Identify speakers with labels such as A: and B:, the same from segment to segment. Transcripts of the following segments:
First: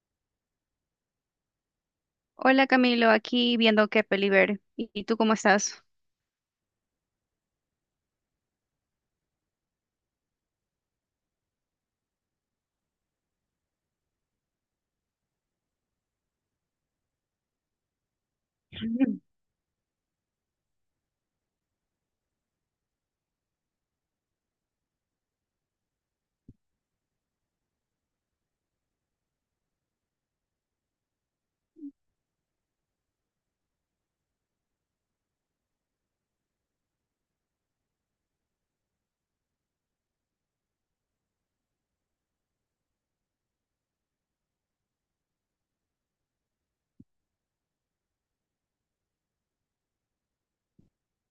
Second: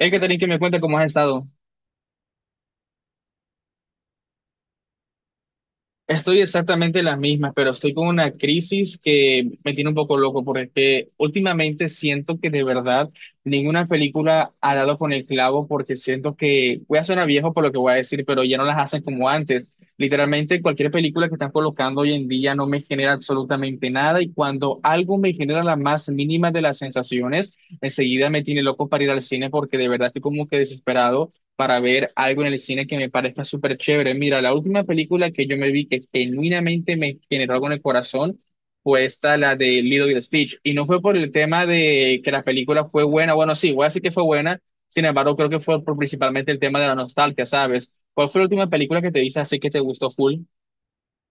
A: Hey, Catherine, que me cuenta cómo has estado.
B: Hola Camilo, aquí viendo qué peli ver. ¿Y tú cómo estás?
A: Estoy exactamente las mismas, pero estoy con una crisis que me tiene un poco loco, porque es que últimamente siento que de verdad ninguna película ha dado con el clavo, porque siento que voy a sonar viejo por lo que voy a decir, pero ya no las hacen
B: Ujú.
A: como antes. Literalmente cualquier película que están colocando hoy en día no me genera absolutamente nada, y cuando algo me genera la más mínima de las sensaciones, enseguida me tiene loco para ir al cine, porque de verdad estoy como que desesperado para ver algo en el cine que me parezca súper chévere. Mira, la última película que yo me vi que genuinamente me generó algo en el corazón fue esta, la de Lilo y Stitch. Y no fue por el tema de que la película fue buena, bueno, sí, voy a decir que fue buena, sin embargo, creo que fue por principalmente el tema de la nostalgia, ¿sabes? ¿Cuál fue la última película que te viste así que te gustó full?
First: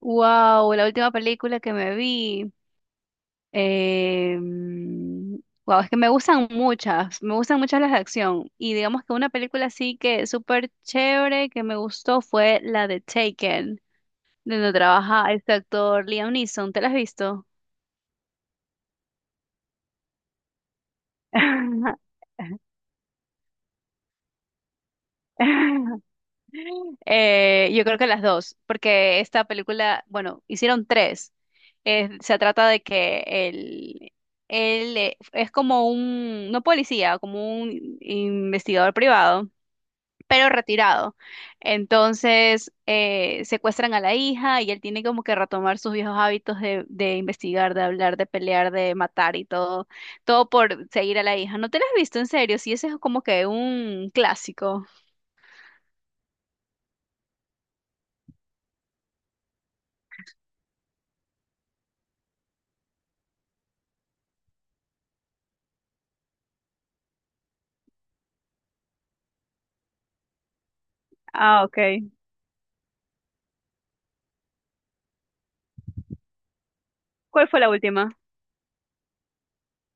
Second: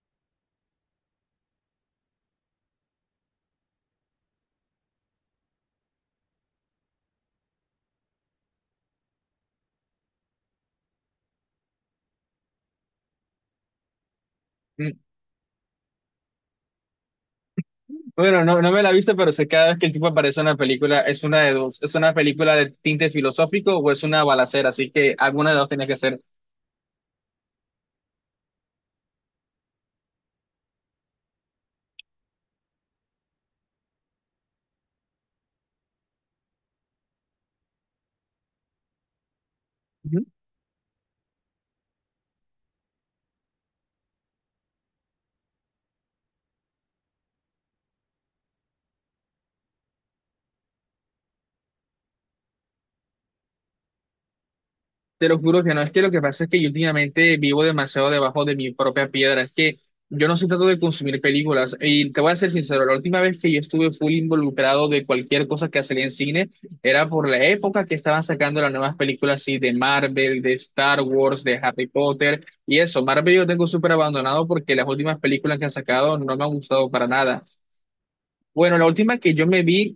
B: Wow, la última película que me vi. Wow, es que me gustan muchas las de acción. Y digamos que una película así que súper chévere que me gustó fue la de Taken, donde
A: Mm,
B: trabaja este actor Liam Neeson. ¿Te la has visto?
A: Bueno, no me la viste, pero sé cada vez que el tipo aparece en una película, es una de dos. ¿Es una película de tinte filosófico o es una balacera? Así que alguna de dos tenía que ser.
B: Yo creo que las dos, porque esta película, bueno, hicieron tres. Se trata de que él es como un, no policía, como un investigador privado, pero retirado. Entonces, secuestran a la hija y él tiene como que retomar sus viejos hábitos de investigar, de hablar, de pelear, de matar y todo, todo por seguir a la hija. ¿No te la has visto en serio? Sí, ese es como que un clásico.
A: Te lo juro que no, es que lo que pasa es que yo últimamente vivo demasiado debajo de mi propia piedra, es que yo no soy tanto de consumir películas y te voy a ser sincero, la última vez que yo estuve full involucrado de cualquier cosa que salía en cine era por la época que estaban sacando las nuevas películas así de Marvel, de Star Wars, de
B: Ah, ok.
A: Harry Potter y eso. Marvel yo tengo súper abandonado porque las últimas películas que han sacado no me han gustado para nada.
B: ¿Cuál fue la última?
A: Bueno, la última que yo me vi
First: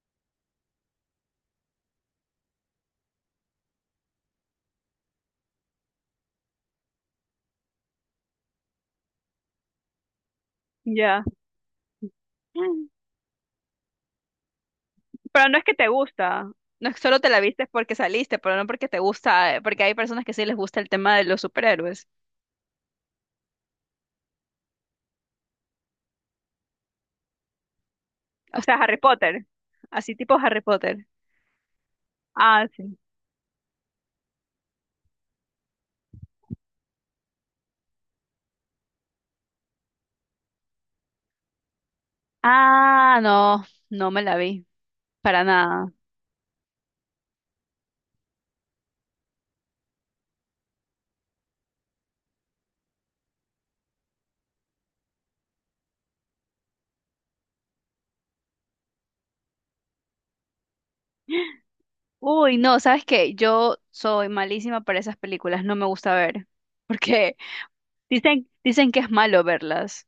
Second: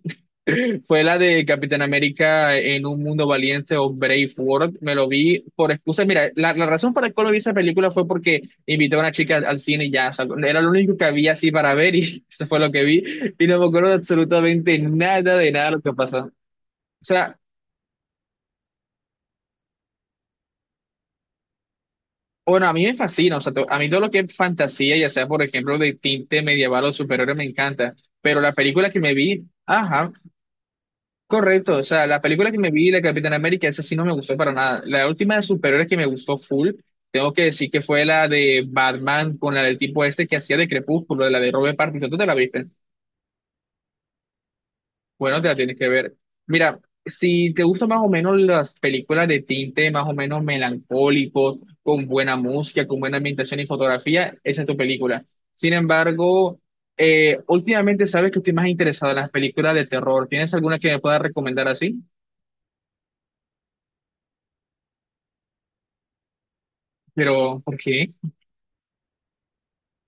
A: fue la de Capitán América en un mundo valiente o Brave World. Me lo vi por excusa. Mira, la razón por la cual no vi esa película fue porque invité a una chica al cine y ya, o sea, era lo único que
B: Ya.
A: había así para ver y eso fue
B: Pero
A: lo que vi. Y no me acuerdo de absolutamente nada de
B: no es
A: nada de
B: que
A: lo
B: te
A: que pasó. O
B: gusta. No es que solo te
A: sea,
B: la viste porque saliste, pero no porque te gusta, porque hay personas que sí les gusta el tema de los superhéroes.
A: bueno, a mí me fascina, o sea, a mí todo lo que es fantasía, ya sea por ejemplo de tinte medieval o superior me encanta. Pero la
B: O sea,
A: película
B: Harry
A: que me vi,
B: Potter.
A: ajá.
B: Así tipo Harry Potter.
A: Correcto, o sea, la película que
B: Ah,
A: me vi
B: sí.
A: de Capitán América, esa sí no me gustó para nada. La última de superhéroes que me gustó full, tengo que decir que fue la de Batman con la del tipo este que hacía de Crepúsculo, de la de Robert Pattinson. ¿Tú te la viste?
B: Ah, no, no me la vi.
A: Bueno,
B: Para
A: te la tienes que
B: nada.
A: ver. Mira, si te gustan más o menos las películas de tinte más o menos melancólico, con buena música, con buena ambientación y fotografía, esa es tu película. Sin embargo, últimamente sabes que estoy más interesado en las películas de terror. ¿Tienes alguna que me pueda recomendar así?
B: Uy, no, ¿sabes qué? Yo soy malísima para esas películas, no me gusta ver. Porque
A: Pero, ¿por qué?
B: dicen que es malo verlas.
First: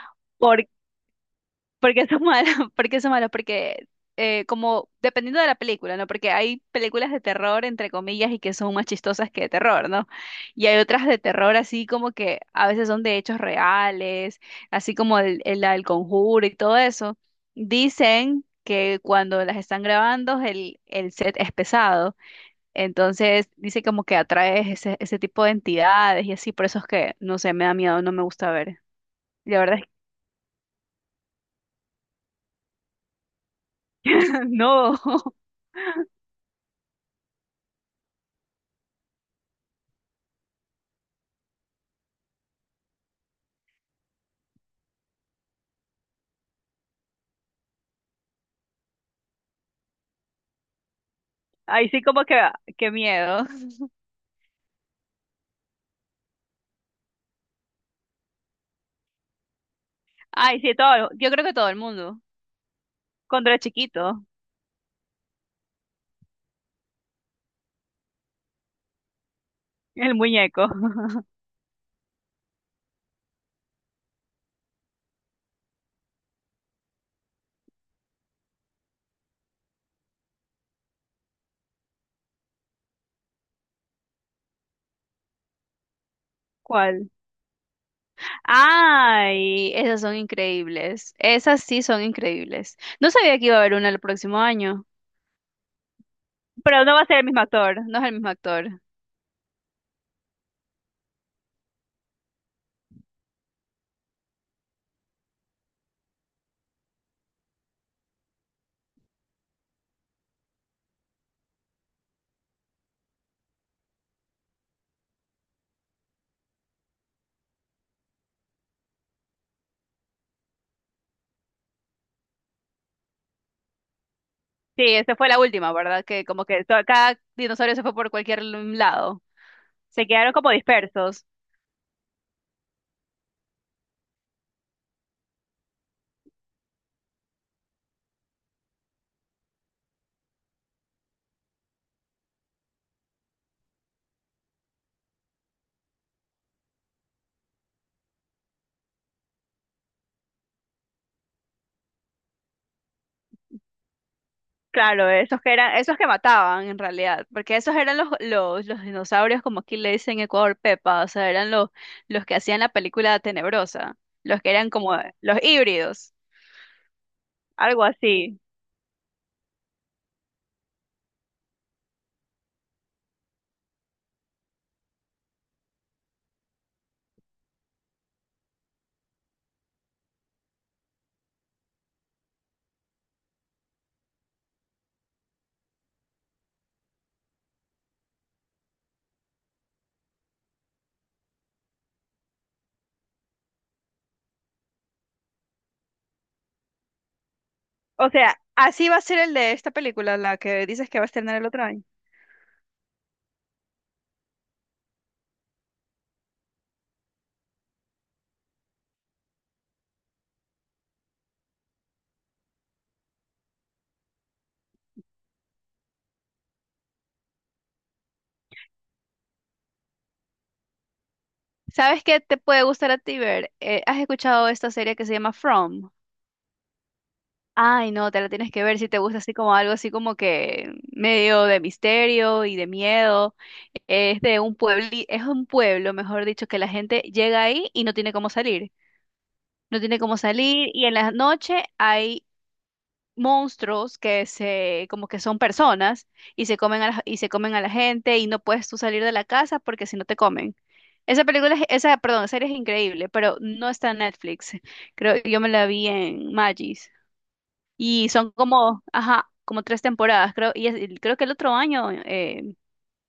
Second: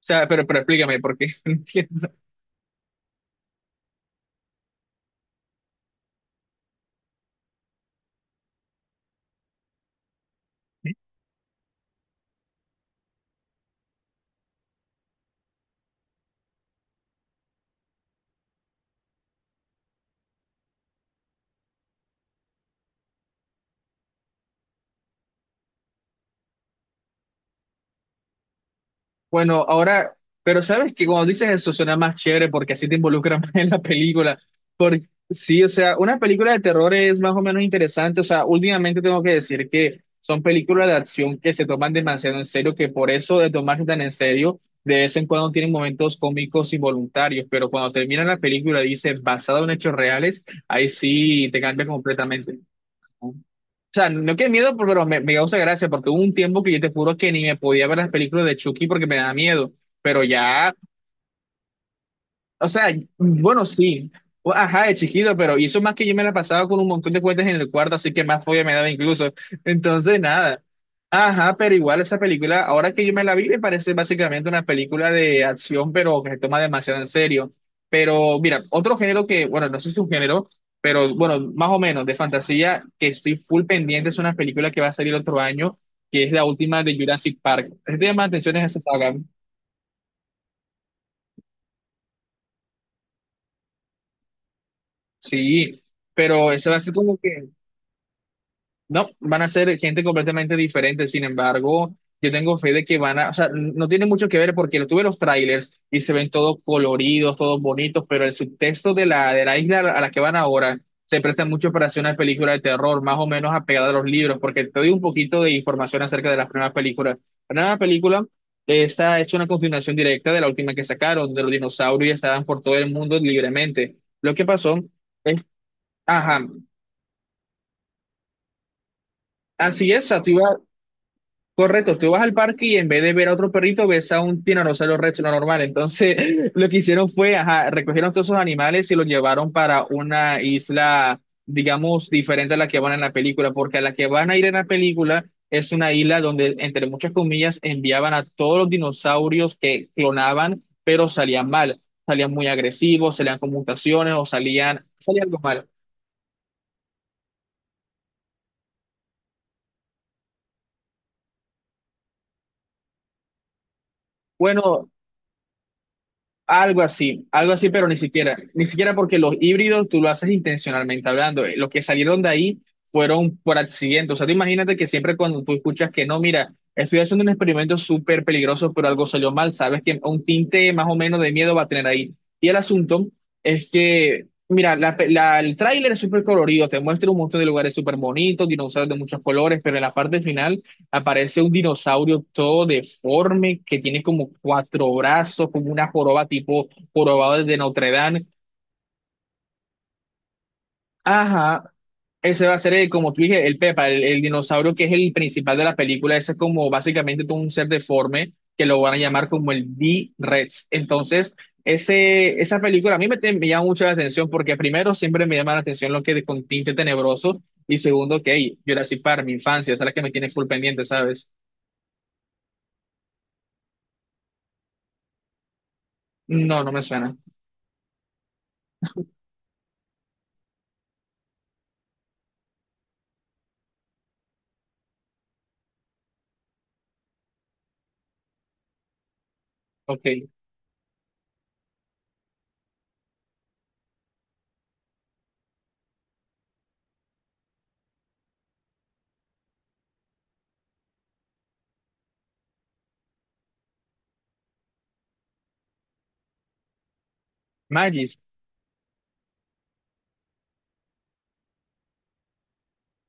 A: O sea, pero explícame por qué. No
B: ¿Por qué
A: entiendo.
B: son malos? ¿Por qué son malos? Porque como dependiendo de la película, ¿no? Porque hay películas de terror, entre comillas, y que son más chistosas que de terror, ¿no? Y hay otras de terror así como que a veces son de hechos reales, así como la del Conjuro y todo eso. Dicen que cuando las están grabando el set es pesado, entonces dice como que atrae ese tipo de entidades y así, por eso es que, no sé, me da miedo, no me gusta ver.
A: Bueno,
B: La verdad es que
A: ahora, pero sabes que cuando dices eso suena más chévere porque así te involucran más en la película.
B: no.
A: Porque, sí, o sea, una película de terror es más o menos interesante. O sea, últimamente tengo que decir que son películas de acción que se toman demasiado en serio, que por eso de tomarse tan en serio, de vez en cuando tienen momentos cómicos involuntarios, pero cuando termina la película y dice basado en hechos reales, ahí sí te cambia
B: Ahí sí como que,
A: completamente.
B: qué
A: ¿No?
B: miedo.
A: O sea, no que miedo, pero me causa gracia, porque hubo un tiempo que yo te juro que ni me podía ver las películas de Chucky porque me da miedo. Pero
B: Ay,
A: ya,
B: sí, todo, yo creo que todo el mundo.
A: o sea,
B: Cuando era
A: bueno, sí.
B: chiquito,
A: Ajá, de chiquito, pero y eso más que yo me la pasaba con un montón de cuentas en el cuarto, así que más fobia me daba incluso.
B: el
A: Entonces, nada.
B: muñeco.
A: Ajá, pero igual esa película, ahora que yo me la vi, me parece básicamente una película de acción, pero que se toma demasiado en serio. Pero mira, otro género que, bueno, no sé si es un género, pero bueno, más o menos de fantasía, que estoy full pendiente, es una película que va a salir otro año, que es la última de
B: ¿Cuál?
A: Jurassic Park. Es de más atención a esa saga.
B: Ay, esas son increíbles. Esas sí son increíbles. No sabía que iba a haber una el próximo año.
A: Sí, pero esa va a
B: Pero
A: ser
B: no va a
A: como
B: ser el mismo
A: que...
B: actor, no es el mismo actor.
A: No, van a ser gente completamente diferente. Sin embargo, yo tengo fe de que van a, o sea, no tiene mucho que ver porque lo tuve los trailers y se ven todos coloridos, todos bonitos, pero el subtexto de de la isla a la que van ahora se presta mucho para hacer una película de terror, más o menos apegada a los libros, porque te doy un poquito de información acerca de las primeras películas. La primera película, esta es una continuación directa de la última que sacaron, de los dinosaurios y estaban por todo el mundo libremente. Lo que pasó
B: Sí, esa fue la
A: es,
B: última, ¿verdad? Que
A: ajá,
B: como que to- cada dinosaurio se fue por cualquier lado.
A: así
B: Se
A: es, o sea, tú
B: quedaron como
A: ibas.
B: dispersos.
A: Correcto, tú vas al parque y en vez de ver a otro perrito, ves a un tiranosaurio rex, lo normal. Entonces, lo que hicieron fue, ajá, recogieron todos esos animales y los llevaron para una isla, digamos, diferente a la que van en la película, porque a la que van a ir en la película es una isla donde, entre muchas comillas, enviaban a todos los dinosaurios que clonaban, pero salían mal, salían muy agresivos, salían con mutaciones o salían,
B: Claro,
A: salía algo
B: esos que
A: mal.
B: eran, esos que mataban en realidad, porque esos eran los dinosaurios, como aquí le dicen en Ecuador Pepa, o sea, eran los que hacían la película Tenebrosa, los que eran
A: Bueno,
B: como los híbridos,
A: algo así, algo así,
B: algo
A: pero ni siquiera,
B: así.
A: ni siquiera porque los híbridos tú lo haces intencionalmente hablando. Los que salieron de ahí fueron por accidente. O sea, tú imagínate que siempre cuando tú escuchas que no, mira, estoy haciendo un experimento súper peligroso, pero algo salió mal, sabes que un tinte más o menos de miedo va a tener ahí. Y el asunto es que, mira, el tráiler es súper colorido, te muestra un montón de lugares súper bonitos, dinosaurios de muchos colores, pero en la parte final aparece un dinosaurio todo deforme que tiene como cuatro brazos, como una joroba tipo jorobado de Notre
B: O
A: Dame.
B: sea, así va a ser el de esta película, la que dices que va a estrenar el otro
A: Ajá,
B: año.
A: ese va a ser, el, como tú dije, el Pepa, el dinosaurio que es el principal de la película. Ese es como básicamente todo un ser deforme que lo van a llamar como el D-Rex. Entonces, ese, esa película a mí me llama mucho la atención porque primero siempre me llama la atención lo que de con tinte tenebroso y segundo que, hey, Jurassic Park, mi infancia, esa es la que me tiene full pendiente, ¿sabes?
B: ¿Sabes qué te puede gustar a ti ver? ¿Has escuchado esta serie que se llama From?
A: No, no me suena.
B: Ay, no, te la tienes que ver si te gusta así como algo así como que medio de misterio y de miedo. Es de un pueblo, es un pueblo, mejor dicho, que la gente llega ahí y no tiene cómo salir. No tiene cómo
A: Ok.
B: salir y en la noche hay monstruos que se como que son personas y se comen a la, y se comen a la gente y no puedes tú salir de la casa porque si no te comen. Esa película, es- esa, perdón, serie es increíble, pero no está en Netflix. Creo, yo me la vi en Magis. Y
A: Magis,
B: son como, ajá, como tres temporadas, creo. Y es- y creo que el otro año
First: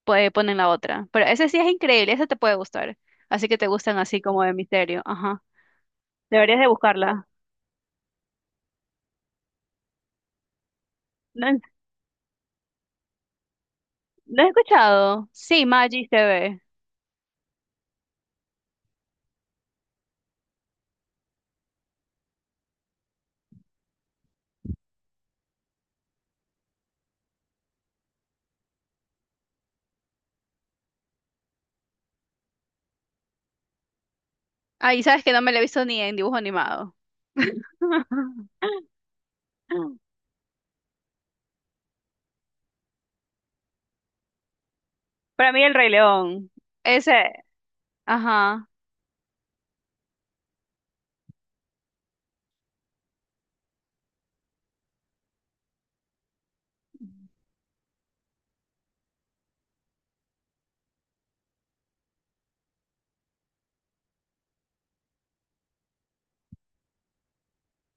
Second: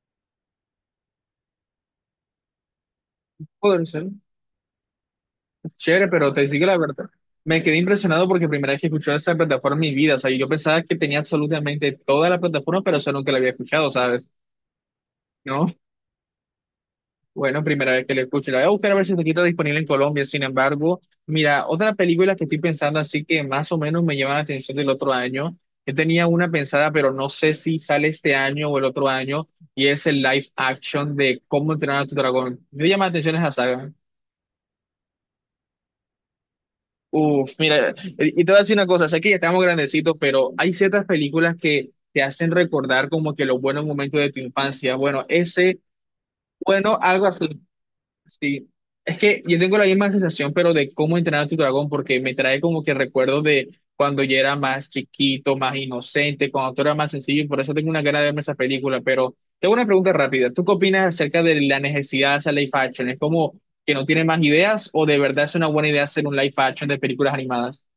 B: puede, ponen la otra. Pero ese sí es increíble, ese te puede gustar. Así que te
A: puede
B: gustan
A: ser,
B: así como de misterio, ajá.
A: chévere, pero te
B: Deberías
A: digo
B: de
A: la verdad.
B: buscarla.
A: Me quedé impresionado porque primera vez que escuché esa plataforma en mi vida, o sea, yo pensaba que tenía
B: ¿No, he
A: absolutamente toda la plataforma, pero solo nunca la había escuchado, ¿sabes?
B: no he escuchado? Sí,
A: ¿No?
B: Maggie TV.
A: Bueno, primera vez que la escucho, la voy a buscar a ver si está disponible en Colombia. Sin embargo, mira, otra película que estoy pensando así que más o menos me llama la atención del otro año, yo tenía una pensada, pero no sé si sale este año o el otro año, y es el live action de Cómo entrenar a tu dragón. Me llama la atención esa saga.
B: Ay, sabes que no me la he visto ni en dibujo animado.
A: Uf, mira, y te voy a decir una cosa, sé que ya estamos grandecitos, pero hay ciertas películas que te hacen recordar como que los buenos momentos de tu infancia. Bueno,
B: Para mí el
A: ese,
B: Rey León.
A: bueno, algo
B: Ese,
A: así,
B: ajá.
A: sí. Es que yo tengo la misma sensación, pero de cómo entrenar a tu dragón, porque me trae como que recuerdos de cuando yo era más chiquito, más inocente, cuando todo era más sencillo, y por eso tengo una gana de verme esa película. Pero tengo una pregunta rápida. ¿Tú qué opinas acerca de la necesidad de hacer live action? ¿Es como que no tiene más ideas o de verdad es una buena idea hacer un live action de películas animadas?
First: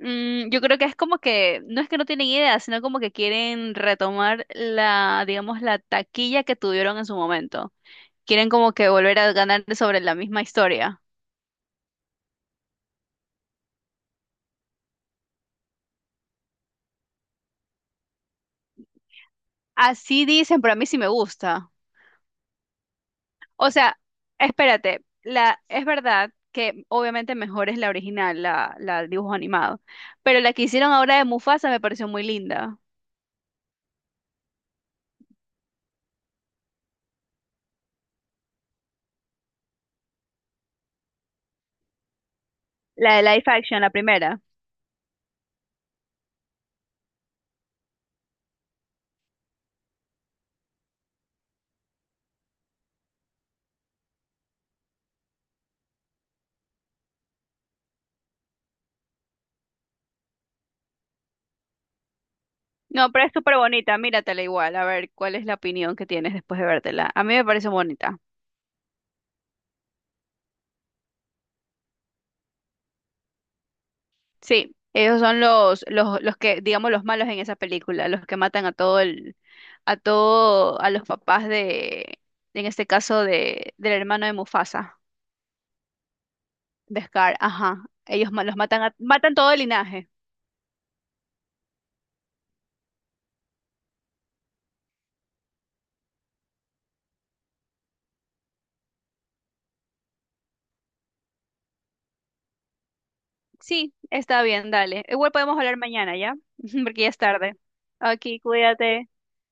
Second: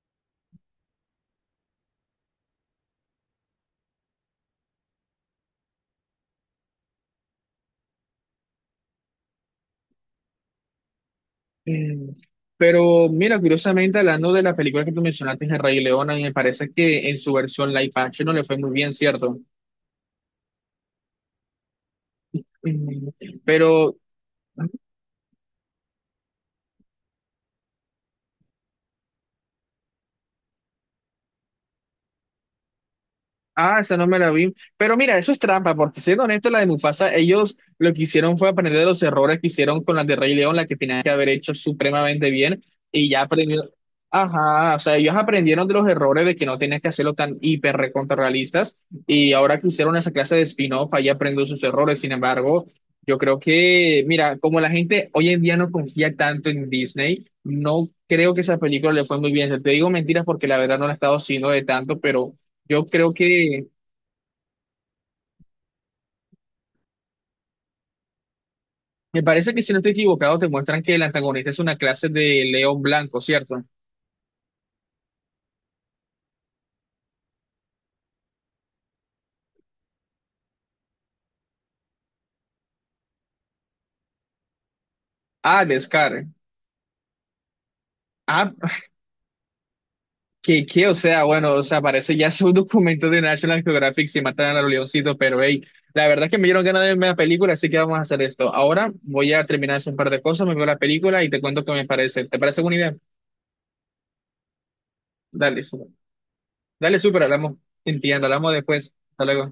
B: Mm, yo creo que es como que, no es que no tienen idea, sino como que quieren retomar la, digamos, la taquilla que tuvieron en su momento. Quieren como que volver a ganar sobre la misma historia.
A: Mm, Pero mira, curiosamente, hablando de la película que tú mencionaste, El Rey León, a mí me parece que en su versión live action no le fue muy bien, ¿cierto?
B: Así dicen, pero a mí sí me gusta.
A: Mm,
B: O
A: Pero...
B: sea, espérate, la, es verdad que obviamente mejor es la original, la dibujo animado, pero la que hicieron ahora de Mufasa me pareció muy linda.
A: Ah, esa no me la vi. Pero mira, eso es trampa, porque siendo honesto, la de Mufasa, ellos lo que hicieron fue aprender de los errores que hicieron con la de Rey León, la que tenían que haber hecho supremamente bien, y
B: La
A: ya
B: de Life
A: aprendieron.
B: action, la primera.
A: Ajá, o sea, ellos aprendieron de los errores de que no tenías que hacerlo tan hiper recontrarrealistas, y ahora que hicieron esa clase de spin-off, ahí aprenden sus errores. Sin embargo, yo creo que, mira, como la gente hoy en día no confía tanto en Disney, no creo que esa película le fue muy bien. Te digo mentiras porque la verdad no la he estado siguiendo de tanto, pero... Yo
B: No,
A: creo
B: pero es súper
A: que
B: bonita, míratela igual, a ver cuál es la opinión que tienes después de vértela. A mí me pareció bonita.
A: me parece que si no estoy equivocado, te muestran que el antagonista es una clase de león blanco, ¿cierto?
B: Sí, esos son los que, digamos, los malos en esa película, los que matan a todo el, a todo, a los papás de, en este caso, de, del hermano de Mufasa,
A: Ah, de Scar.
B: de Scar, ajá. Ellos ma-
A: Ah,
B: los matan a- matan todo el linaje.
A: o sea, bueno, o sea, parece ya su documento de National Geographic si matan a los leoncitos, pero hey, la verdad es que me dieron ganas de verme la película, así que vamos a hacer esto. Ahora voy a terminar de hacer un par de cosas, me veo la película y te cuento qué me parece. ¿Te parece buena idea?
B: Sí, está bien, dale. Igual podemos
A: Dale,
B: hablar
A: súper.
B: mañana, ¿ya?
A: Dale,
B: Porque ya es
A: súper,
B: tarde.
A: hablamos. Entiendo,
B: Aquí,
A: hablamos después.
B: cuídate.
A: Hasta luego.